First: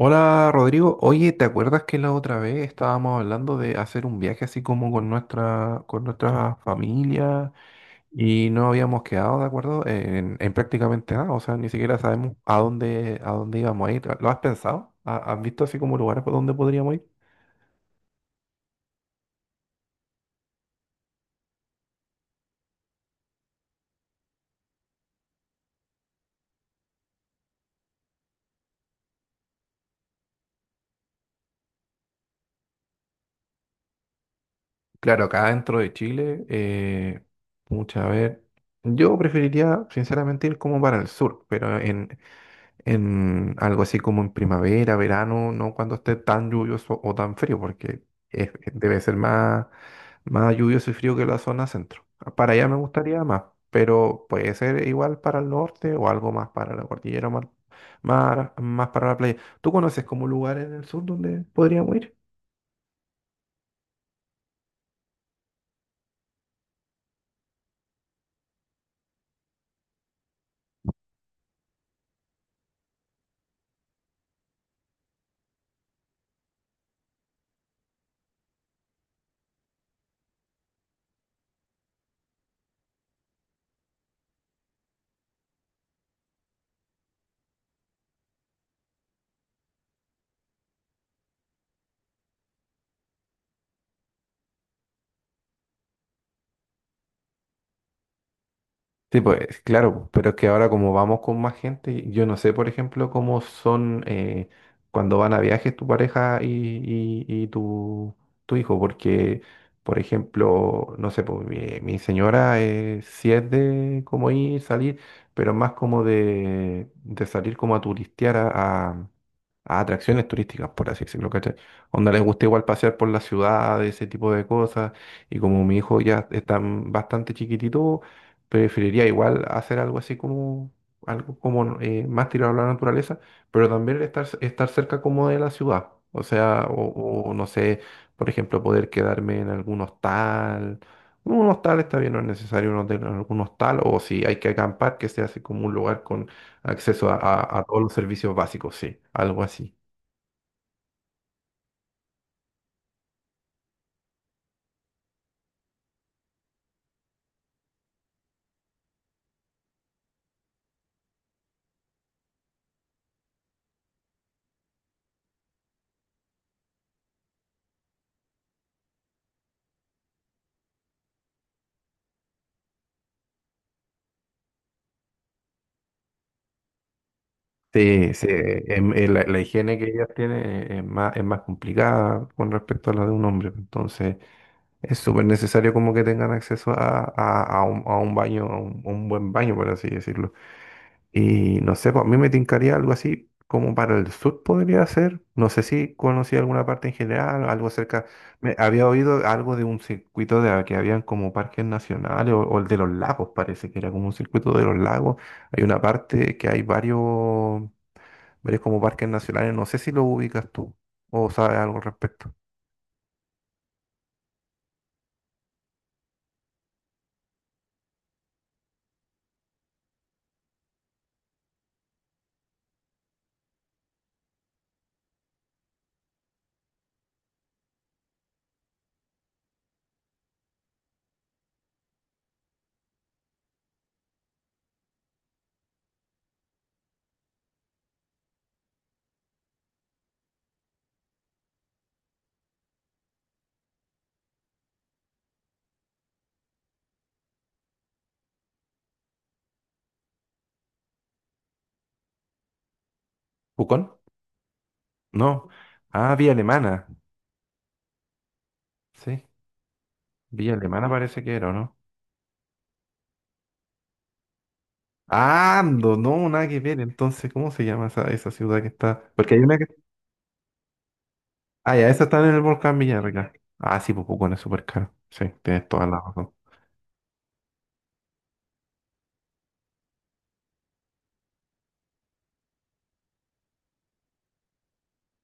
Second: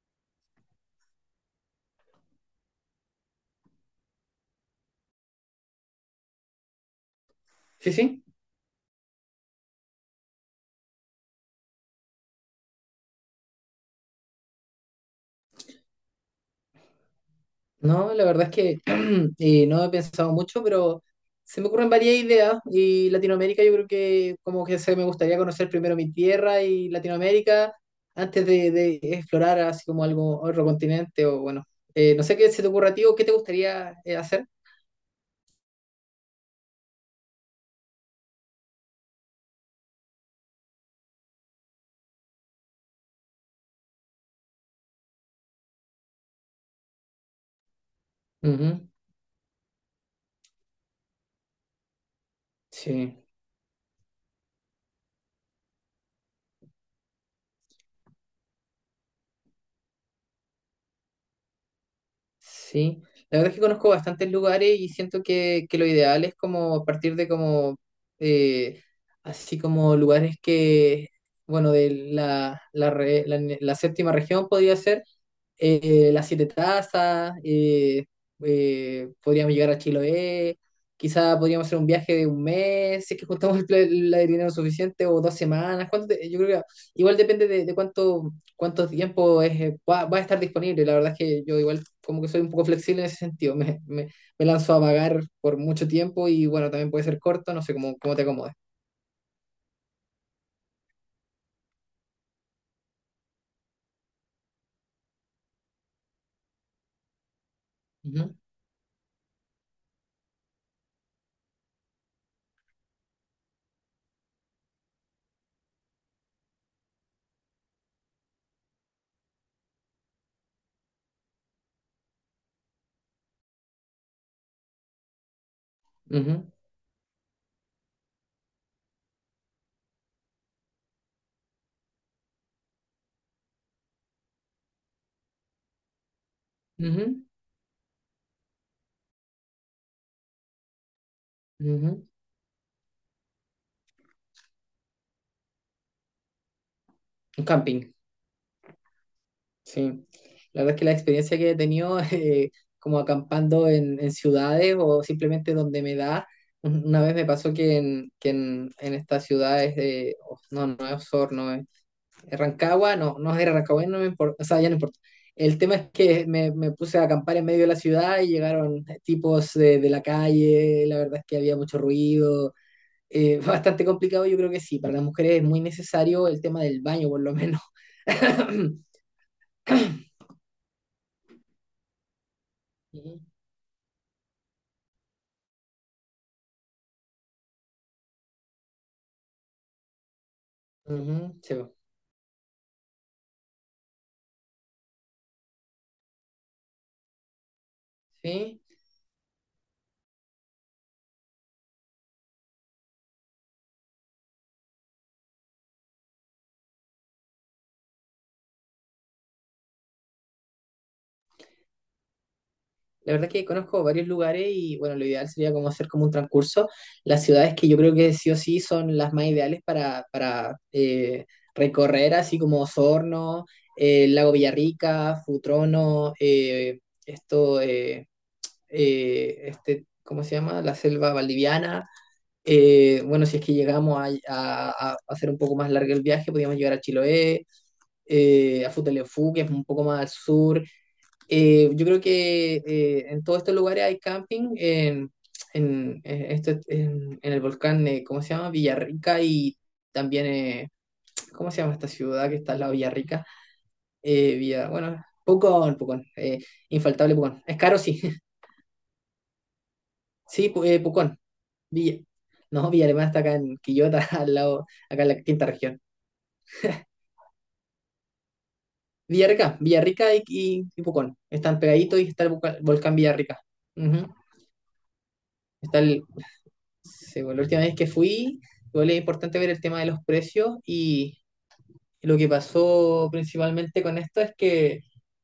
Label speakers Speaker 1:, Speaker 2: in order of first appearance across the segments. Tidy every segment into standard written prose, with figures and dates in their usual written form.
Speaker 1: Hola Rodrigo, oye, ¿te acuerdas que la otra vez estábamos hablando de hacer un viaje así como con nuestra familia
Speaker 2: Sí, sí.
Speaker 1: y no habíamos quedado de acuerdo en prácticamente nada? O sea, ni siquiera sabemos a dónde íbamos a ir. ¿Lo has pensado? ¿Has visto así como lugares por donde podríamos ir?
Speaker 2: No, la verdad es que no he pensado mucho, pero se me ocurren varias ideas y Latinoamérica yo creo que como que se me gustaría conocer primero mi tierra y Latinoamérica antes de explorar así como algo, otro continente o bueno, no sé qué se te ocurra a ti o qué te gustaría hacer.
Speaker 1: Claro, acá dentro de Chile, mucha ver. Yo preferiría sinceramente ir como para el sur, pero en algo así como en primavera, verano, no cuando esté tan lluvioso o tan frío, porque
Speaker 2: Ujú.
Speaker 1: debe ser más lluvioso y frío que la zona centro. Para allá me
Speaker 2: Sí.
Speaker 1: gustaría más, pero puede ser igual para el norte o algo más para la cordillera, más para la playa. ¿Tú conoces como lugar en el sur donde podríamos ir?
Speaker 2: Sí, la verdad es que conozco bastantes lugares y siento que lo ideal es como partir de como, eh, así como lugares que, bueno, de la séptima región podría ser, Las Siete Tazas, podríamos llegar a Chiloé, quizá podríamos hacer un viaje de un mes, si es que juntamos la de dinero suficiente, o 2 semanas, yo creo que igual depende de cuánto tiempo es, va a estar disponible, la verdad es que yo igual como que soy un poco flexible en ese sentido, me lanzo a vagar por mucho tiempo y bueno, también puede ser corto, no sé cómo te acomodes.
Speaker 1: Sí, pues claro, pero es que ahora como vamos con más gente, yo no sé, por ejemplo, cómo son cuando van a viajes tu pareja y tu,
Speaker 2: Ujú,
Speaker 1: tu hijo, porque, por ejemplo, no sé, pues, mi señora, sí es de como ir, salir, pero más como de salir como a turistear a, a- a atracciones turísticas, por así decirlo, ¿cachai? Onda les gusta igual pasear por la ciudad, ese tipo de cosas, y como mi hijo ya
Speaker 2: ujú,
Speaker 1: está bastante chiquitito, preferiría igual hacer algo así como algo como más tirado a la naturaleza, pero también estar cerca como de la ciudad. O sea,
Speaker 2: ujú,
Speaker 1: o no sé, por ejemplo, poder quedarme en algún hostal. Un hostal está
Speaker 2: ujú.
Speaker 1: bien, no es necesario un hotel, algún hostal, o si hay que acampar, que sea así como un lugar con acceso a,
Speaker 2: Un
Speaker 1: a todos
Speaker 2: camping.
Speaker 1: los servicios básicos, sí, algo así.
Speaker 2: Sí, la verdad es que la experiencia que he tenido como acampando en ciudades o simplemente donde me da, una vez me pasó en estas ciudades, oh, no, no es Osorno, es Rancagua, no, no era Rancagua, no me importa, o sea, ya no importa. El tema es que me puse a acampar en medio de la ciudad y llegaron tipos de la calle, la verdad es que había mucho ruido, bastante complicado, yo creo que sí, para las mujeres es muy necesario el tema del baño por lo menos.
Speaker 1: Sí, sí, la higiene que ellas tienen es más complicada con respecto a la de
Speaker 2: Ujú,
Speaker 1: un hombre, entonces... Es súper necesario como que tengan acceso a, a un baño, a un buen baño, por así decirlo.
Speaker 2: ujú, sí.
Speaker 1: Y no sé, pues a mí me tincaría algo así como para el sur podría ser. No sé si conocí alguna parte en general, algo cerca. Me
Speaker 2: Sí,
Speaker 1: había oído algo de un circuito de, que habían como parques nacionales o el de los lagos, parece que era como un circuito de los lagos. Hay una parte que hay varios como parques nacionales. No sé si lo ubicas tú o sabes algo al respecto.
Speaker 2: la verdad es que conozco varios lugares y bueno, lo ideal sería como hacer como un transcurso. Las ciudades que yo creo que sí o sí son las más ideales para recorrer, así como Osorno, Lago Villarrica, Futrono, esto, este, ¿cómo se llama? La selva valdiviana. Bueno, si es que llegamos a, a hacer un poco más largo el viaje, podríamos llegar a Chiloé, a Futaleufú, que es un poco más al sur. Yo creo que en todos estos lugares hay camping, en el volcán, ¿cómo se llama? Villarrica y también, ¿cómo se llama esta ciudad que está al lado de Villarrica?
Speaker 1: ¿Pucón?
Speaker 2: Bueno,
Speaker 1: No.
Speaker 2: Pucón, Pucón,
Speaker 1: Ah, Vía Alemana.
Speaker 2: infaltable Pucón. Es caro, sí,
Speaker 1: Sí.
Speaker 2: sí,
Speaker 1: Villa Alemana
Speaker 2: Pucón.
Speaker 1: parece que era, ¿o no?
Speaker 2: Villa, no, Villa Alemana está acá en Quillota, al lado, acá en la quinta
Speaker 1: Ah,
Speaker 2: región.
Speaker 1: Ando, no, nada que ver. Entonces, ¿cómo se llama esa ciudad que está? Porque hay una
Speaker 2: Villarrica,
Speaker 1: que...
Speaker 2: Villarrica y Pucón, están
Speaker 1: Ah, ya,
Speaker 2: pegaditos
Speaker 1: esa
Speaker 2: y
Speaker 1: está
Speaker 2: está el
Speaker 1: en el volcán
Speaker 2: volcán
Speaker 1: Villarrica.
Speaker 2: Villarrica.
Speaker 1: Ah, sí, pues
Speaker 2: Ujú.
Speaker 1: Pucón es súper caro. Sí, tienes
Speaker 2: Está
Speaker 1: toda la
Speaker 2: el,
Speaker 1: razón.
Speaker 2: Sí, bueno, la última vez que fui, igual es importante ver el tema de los precios y lo que pasó principalmente con esto es que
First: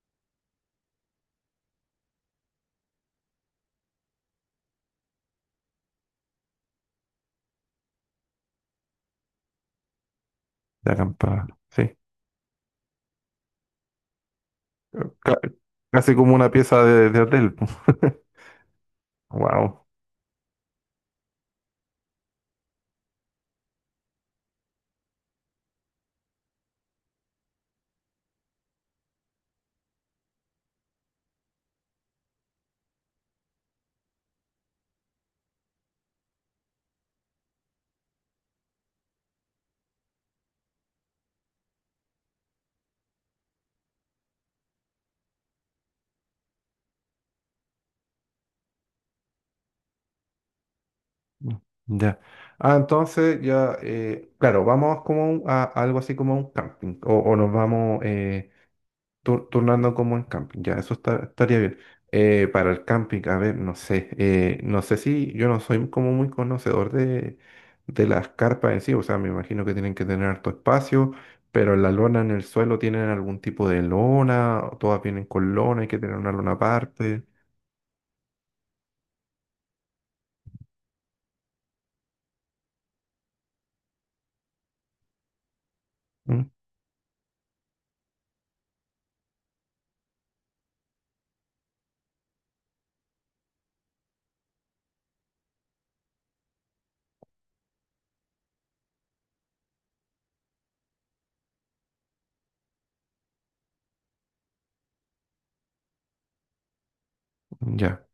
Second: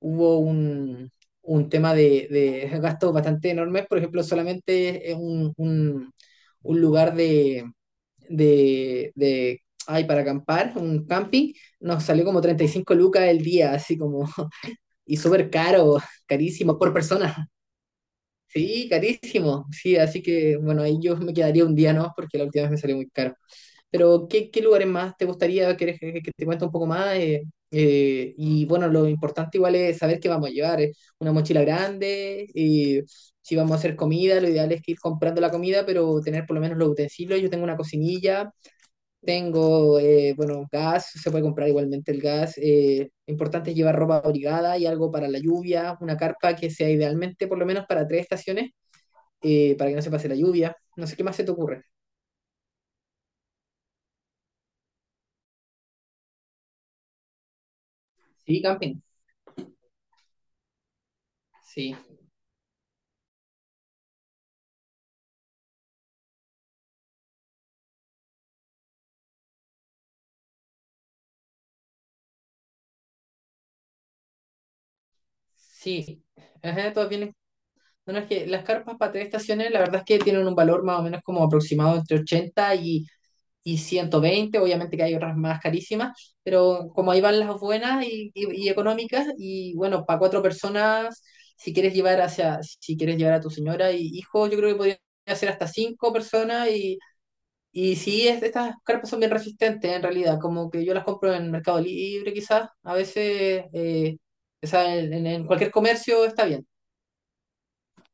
Speaker 2: hubo un tema de gastos bastante enormes, por ejemplo, solamente es un lugar ay, para acampar,
Speaker 1: De
Speaker 2: un
Speaker 1: acampada.
Speaker 2: camping,
Speaker 1: Sí.
Speaker 2: nos salió como 35 lucas el día, así como, y
Speaker 1: Ca-
Speaker 2: súper caro,
Speaker 1: casi como una
Speaker 2: carísimo,
Speaker 1: pieza
Speaker 2: por
Speaker 1: de
Speaker 2: persona.
Speaker 1: hotel.
Speaker 2: Sí, carísimo.
Speaker 1: Wow.
Speaker 2: Sí, así que bueno, ahí yo me quedaría un día, ¿no? Porque la última vez me salió muy caro. Pero, ¿qué lugares más te gustaría? ¿Quieres que te cuente un poco más? Y bueno, lo importante igual es saber qué vamos a llevar. Una mochila grande, si vamos a hacer comida, lo ideal es que ir comprando la comida, pero tener por lo menos los utensilios. Yo tengo una cocinilla, tengo, bueno, gas, se puede comprar igualmente el gas. Importante es llevar ropa abrigada y algo para la lluvia, una carpa que sea idealmente por lo menos para tres estaciones, para que no se pase la lluvia. No sé qué más se te ocurre.
Speaker 1: Ya. Ah, entonces ya, claro, vamos como a, algo así como un camping. O nos vamos,
Speaker 2: Sí, camping.
Speaker 1: turnando como en camping, ya, estaría bien.
Speaker 2: Sí.
Speaker 1: Para el camping, a ver, no sé, no sé si yo no soy como muy conocedor de las carpas en sí, o sea, me imagino que tienen que tener harto espacio, pero la lona en el suelo tienen algún tipo de lona, o todas vienen con lona, hay que tener
Speaker 2: Sí,
Speaker 1: una lona
Speaker 2: ajá, todas
Speaker 1: aparte.
Speaker 2: vienen. No, no, es que las carpas para tres estaciones, la verdad es que tienen un valor más o menos como aproximado entre 80 y 120. Obviamente que hay otras más carísimas,
Speaker 1: Mm.
Speaker 2: pero como ahí van las buenas y, y económicas, y bueno, para cuatro personas, si quieres llevar hacia, si quieres llevar a tu señora y hijo, yo creo que podría ser hasta cinco personas. Y sí, estas carpas son bien resistentes en realidad, como que yo las compro en Mercado Libre, quizás, a veces, o sea, en cualquier comercio está bien.
Speaker 1: Ya.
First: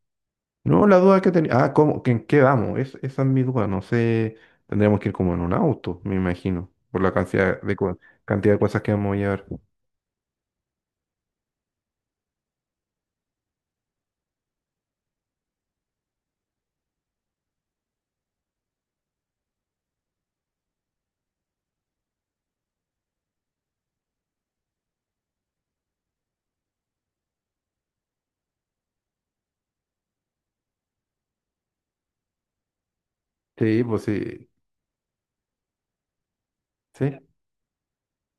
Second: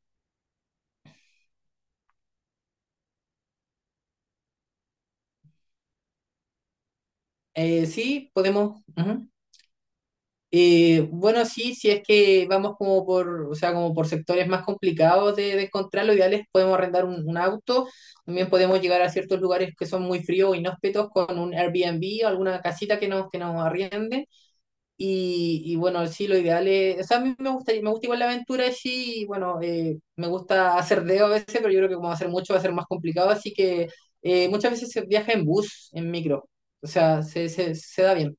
Speaker 1: No, la duda que tenía, ah, ¿cómo, que en qué vamos? Es, esa es mi duda, no sé, tendríamos que ir como en un auto, me imagino, por la cantidad de,
Speaker 2: Sí,
Speaker 1: cantidad de cosas
Speaker 2: podemos.
Speaker 1: que vamos a
Speaker 2: Ujú.
Speaker 1: llevar.
Speaker 2: Bueno, sí, si es que vamos como por, o sea, como por sectores más complicados de encontrar, lo ideal es podemos arrendar un auto, también podemos llegar a ciertos lugares que son muy fríos o inhóspitos con un Airbnb o alguna casita que que nos arriende. Y bueno, sí, lo ideal es, o sea, a mí me gusta igual la aventura, sí, y bueno, me gusta hacer dedo a veces, pero yo creo que como hacer mucho va a ser más complicado, así
Speaker 1: Sí,
Speaker 2: que
Speaker 1: pues sí.
Speaker 2: muchas veces se viaja en bus, en micro, o
Speaker 1: Sí,
Speaker 2: sea, se da bien.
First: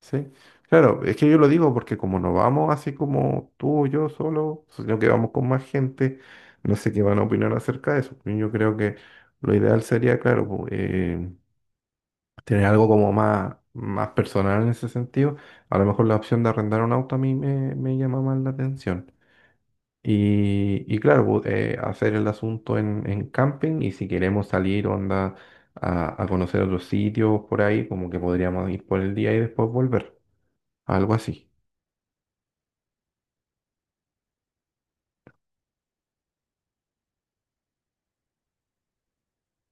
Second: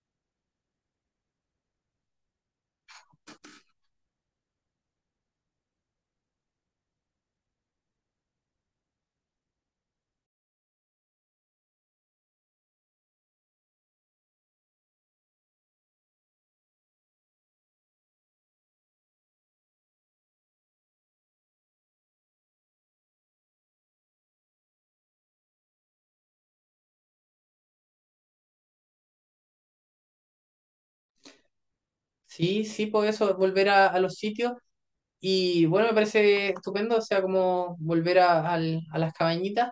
Speaker 1: sí. Claro, es que yo lo digo porque como no vamos así como tú o yo solo, sino que vamos con más gente, no sé qué van a opinar acerca de eso. Pues yo creo que lo ideal sería, claro, tener algo como más, más personal en ese sentido. A lo mejor la opción de arrendar un auto a mí me llama más la atención. Y claro, hacer el asunto en camping y si queremos salir, onda, a conocer otros sitios por ahí, como que podríamos ir por el día y después volver. Algo así.
Speaker 2: Sí, sí, por eso, es volver a los sitios. Y bueno, me parece estupendo, o sea, como volver a las cabañitas.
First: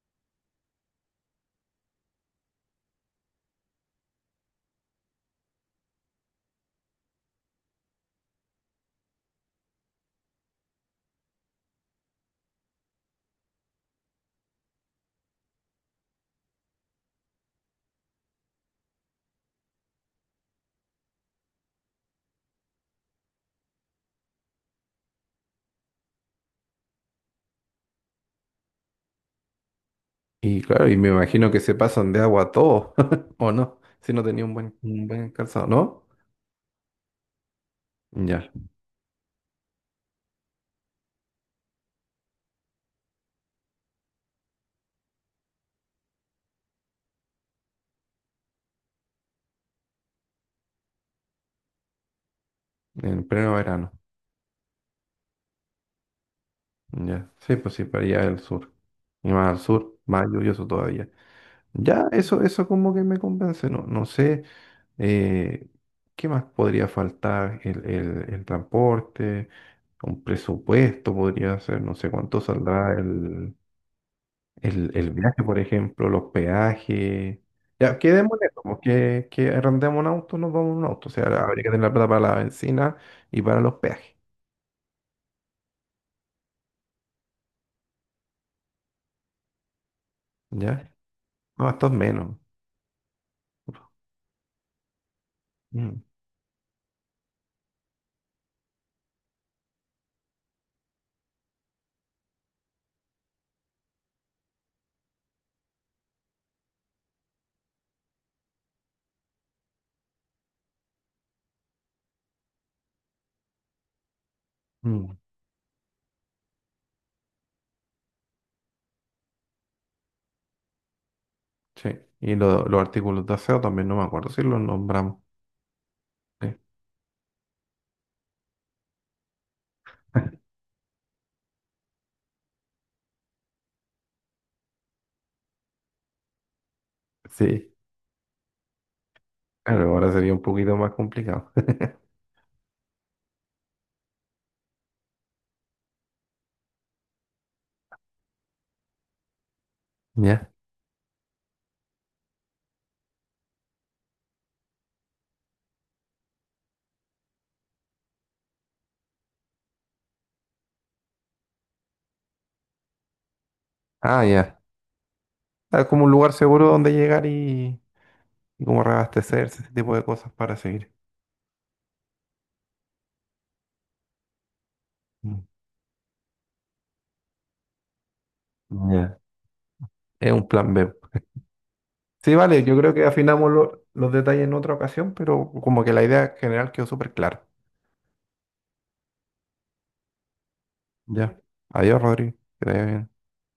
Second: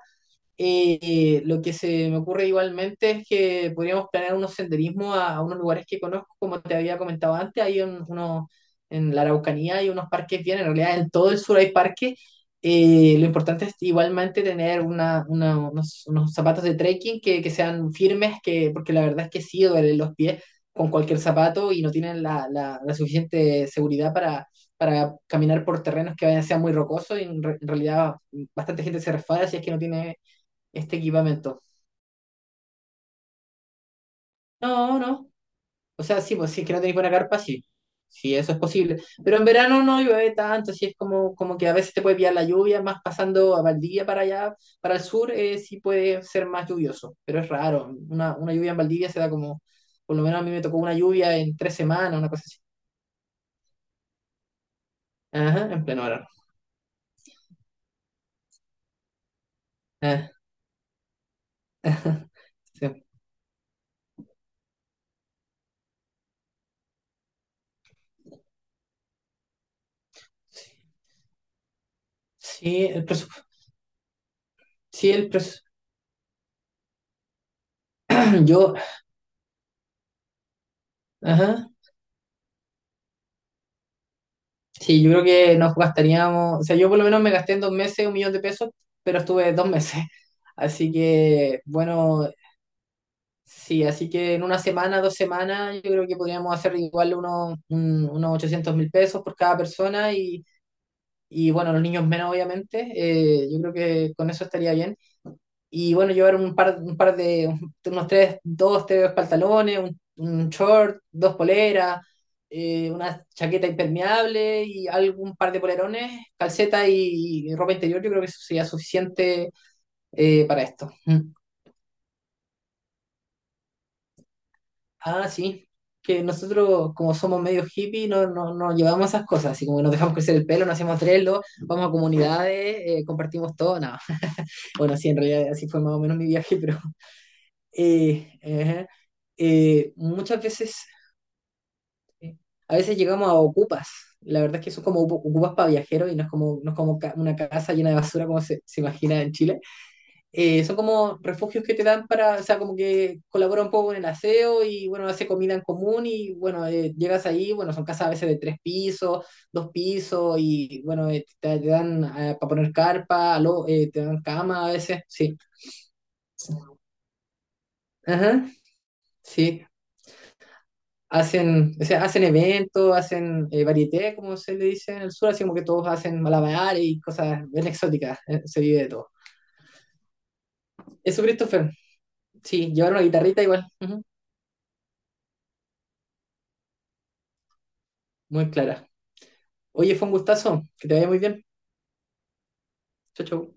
Speaker 2: Lo que se me ocurre igualmente es que podríamos planear unos senderismos a unos lugares que conozco, como te había comentado antes, hay uno, en la Araucanía hay unos parques bien, en realidad en todo el sur hay parques. Lo importante es igualmente tener unos zapatos de trekking que sean firmes, porque la verdad es que sí duelen los pies con cualquier zapato y no tienen la suficiente seguridad para caminar por terrenos que vayan, sean muy rocosos y en realidad bastante gente se resfala si es que no tiene
Speaker 1: Y claro, y
Speaker 2: este
Speaker 1: me imagino que
Speaker 2: equipamiento.
Speaker 1: se pasan de agua a todo, ¿o no? Si no tenía
Speaker 2: No,
Speaker 1: un buen
Speaker 2: no.
Speaker 1: calzado,
Speaker 2: O
Speaker 1: ¿no?
Speaker 2: sea, sí, pues si es que no tenéis buena carpa, sí. Sí,
Speaker 1: Ya,
Speaker 2: eso es posible. Pero en verano no llueve tanto, así es como que a veces te puede pillar la lluvia, más pasando a Valdivia para allá, para el sur, sí puede ser más lluvioso, pero es raro. Una lluvia en Valdivia se da como, por lo menos a mí me tocó una lluvia en 3 semanas, una cosa así.
Speaker 1: en pleno verano.
Speaker 2: Ajá, en pleno verano.
Speaker 1: Ya, sí, pues sí, para allá del sur. Y más al sur, más
Speaker 2: Ah,
Speaker 1: lluvioso todavía. Ya, eso como que
Speaker 2: sí.
Speaker 1: me convence, no, no sé, eh, ¿qué más podría faltar? El transporte, un presupuesto podría ser, no sé cuánto
Speaker 2: Sí,
Speaker 1: saldrá
Speaker 2: el presupuesto.
Speaker 1: el... el
Speaker 2: Sí, el
Speaker 1: viaje, por
Speaker 2: presupuesto.
Speaker 1: ejemplo, los peajes. Ya, quedemos en eso,
Speaker 2: Yo,
Speaker 1: pues, que arrendemos un auto, nos vamos en un auto. O sea, habría que
Speaker 2: ajá.
Speaker 1: tener la plata para la benzina y para los peajes.
Speaker 2: Sí, yo creo que nos gastaríamos, o sea, yo por lo menos me gasté en 2 meses 1 millón de pesos, pero estuve 2 meses.
Speaker 1: ¿Ya?
Speaker 2: Así que,
Speaker 1: No, esto es
Speaker 2: bueno,
Speaker 1: menos.
Speaker 2: sí, así que en una semana, 2 semanas, yo
Speaker 1: Mm,
Speaker 2: creo que podríamos hacer igual unos 800.000 pesos por cada persona bueno, los niños menos, obviamente. Yo creo que con eso estaría bien. Y bueno, llevar un par de, unos tres, dos, tres pantalones, un short, dos poleras, una chaqueta impermeable y
Speaker 1: mm,
Speaker 2: algún par de polerones, calceta y ropa interior, yo creo que eso sería suficiente para esto. Mm.
Speaker 1: sí. Y los artículos de aseo también no me acuerdo si los nombramos.
Speaker 2: Ah, sí, que
Speaker 1: Sí.
Speaker 2: nosotros como somos medio hippie no, no, no llevamos esas cosas, así como que nos dejamos crecer el pelo, nos hacemos trello, vamos a comunidades, compartimos todo, nada. Bueno, sí, en realidad así fue más o menos mi viaje, pero.
Speaker 1: Sí.
Speaker 2: Ajá.
Speaker 1: Claro,
Speaker 2: Eh,
Speaker 1: ahora sería un
Speaker 2: muchas
Speaker 1: poquito
Speaker 2: veces,
Speaker 1: más complicado.
Speaker 2: eh, a veces llegamos a ocupas. La verdad es que son como ocupas para viajeros y no es como una casa llena de basura como se imagina en Chile.
Speaker 1: Ya.
Speaker 2: Son como refugios que te dan para, o sea, como que colabora un poco con el aseo y bueno, hace comida en común y bueno, llegas ahí, bueno, son casas a veces de tres pisos, dos pisos y bueno, te dan para poner carpa, te dan
Speaker 1: Ah, ya.
Speaker 2: cama a veces, sí.
Speaker 1: Ah, como un lugar seguro donde llegar
Speaker 2: Ajá,
Speaker 1: y como reabastecerse,
Speaker 2: sí.
Speaker 1: ese tipo de cosas para seguir.
Speaker 2: Hacen, o sea, hacen eventos, hacen varieté, como se le dice en el sur,
Speaker 1: Mm.
Speaker 2: así como que todos hacen malabares y cosas bien exóticas, se vive de todo.
Speaker 1: Ya. Es un plan B.
Speaker 2: Eso, Christopher,
Speaker 1: Sí, vale,
Speaker 2: sí,
Speaker 1: yo creo
Speaker 2: llevar una
Speaker 1: que
Speaker 2: guitarrita
Speaker 1: afinamos
Speaker 2: igual, ujú,
Speaker 1: los detalles en otra ocasión, pero como que la idea general quedó súper clara.
Speaker 2: muy clara. Oye, fue un gustazo, que te vaya muy
Speaker 1: Ya.
Speaker 2: bien.
Speaker 1: Adiós, Rodri. Que te vaya bien.
Speaker 2: Chau, chau.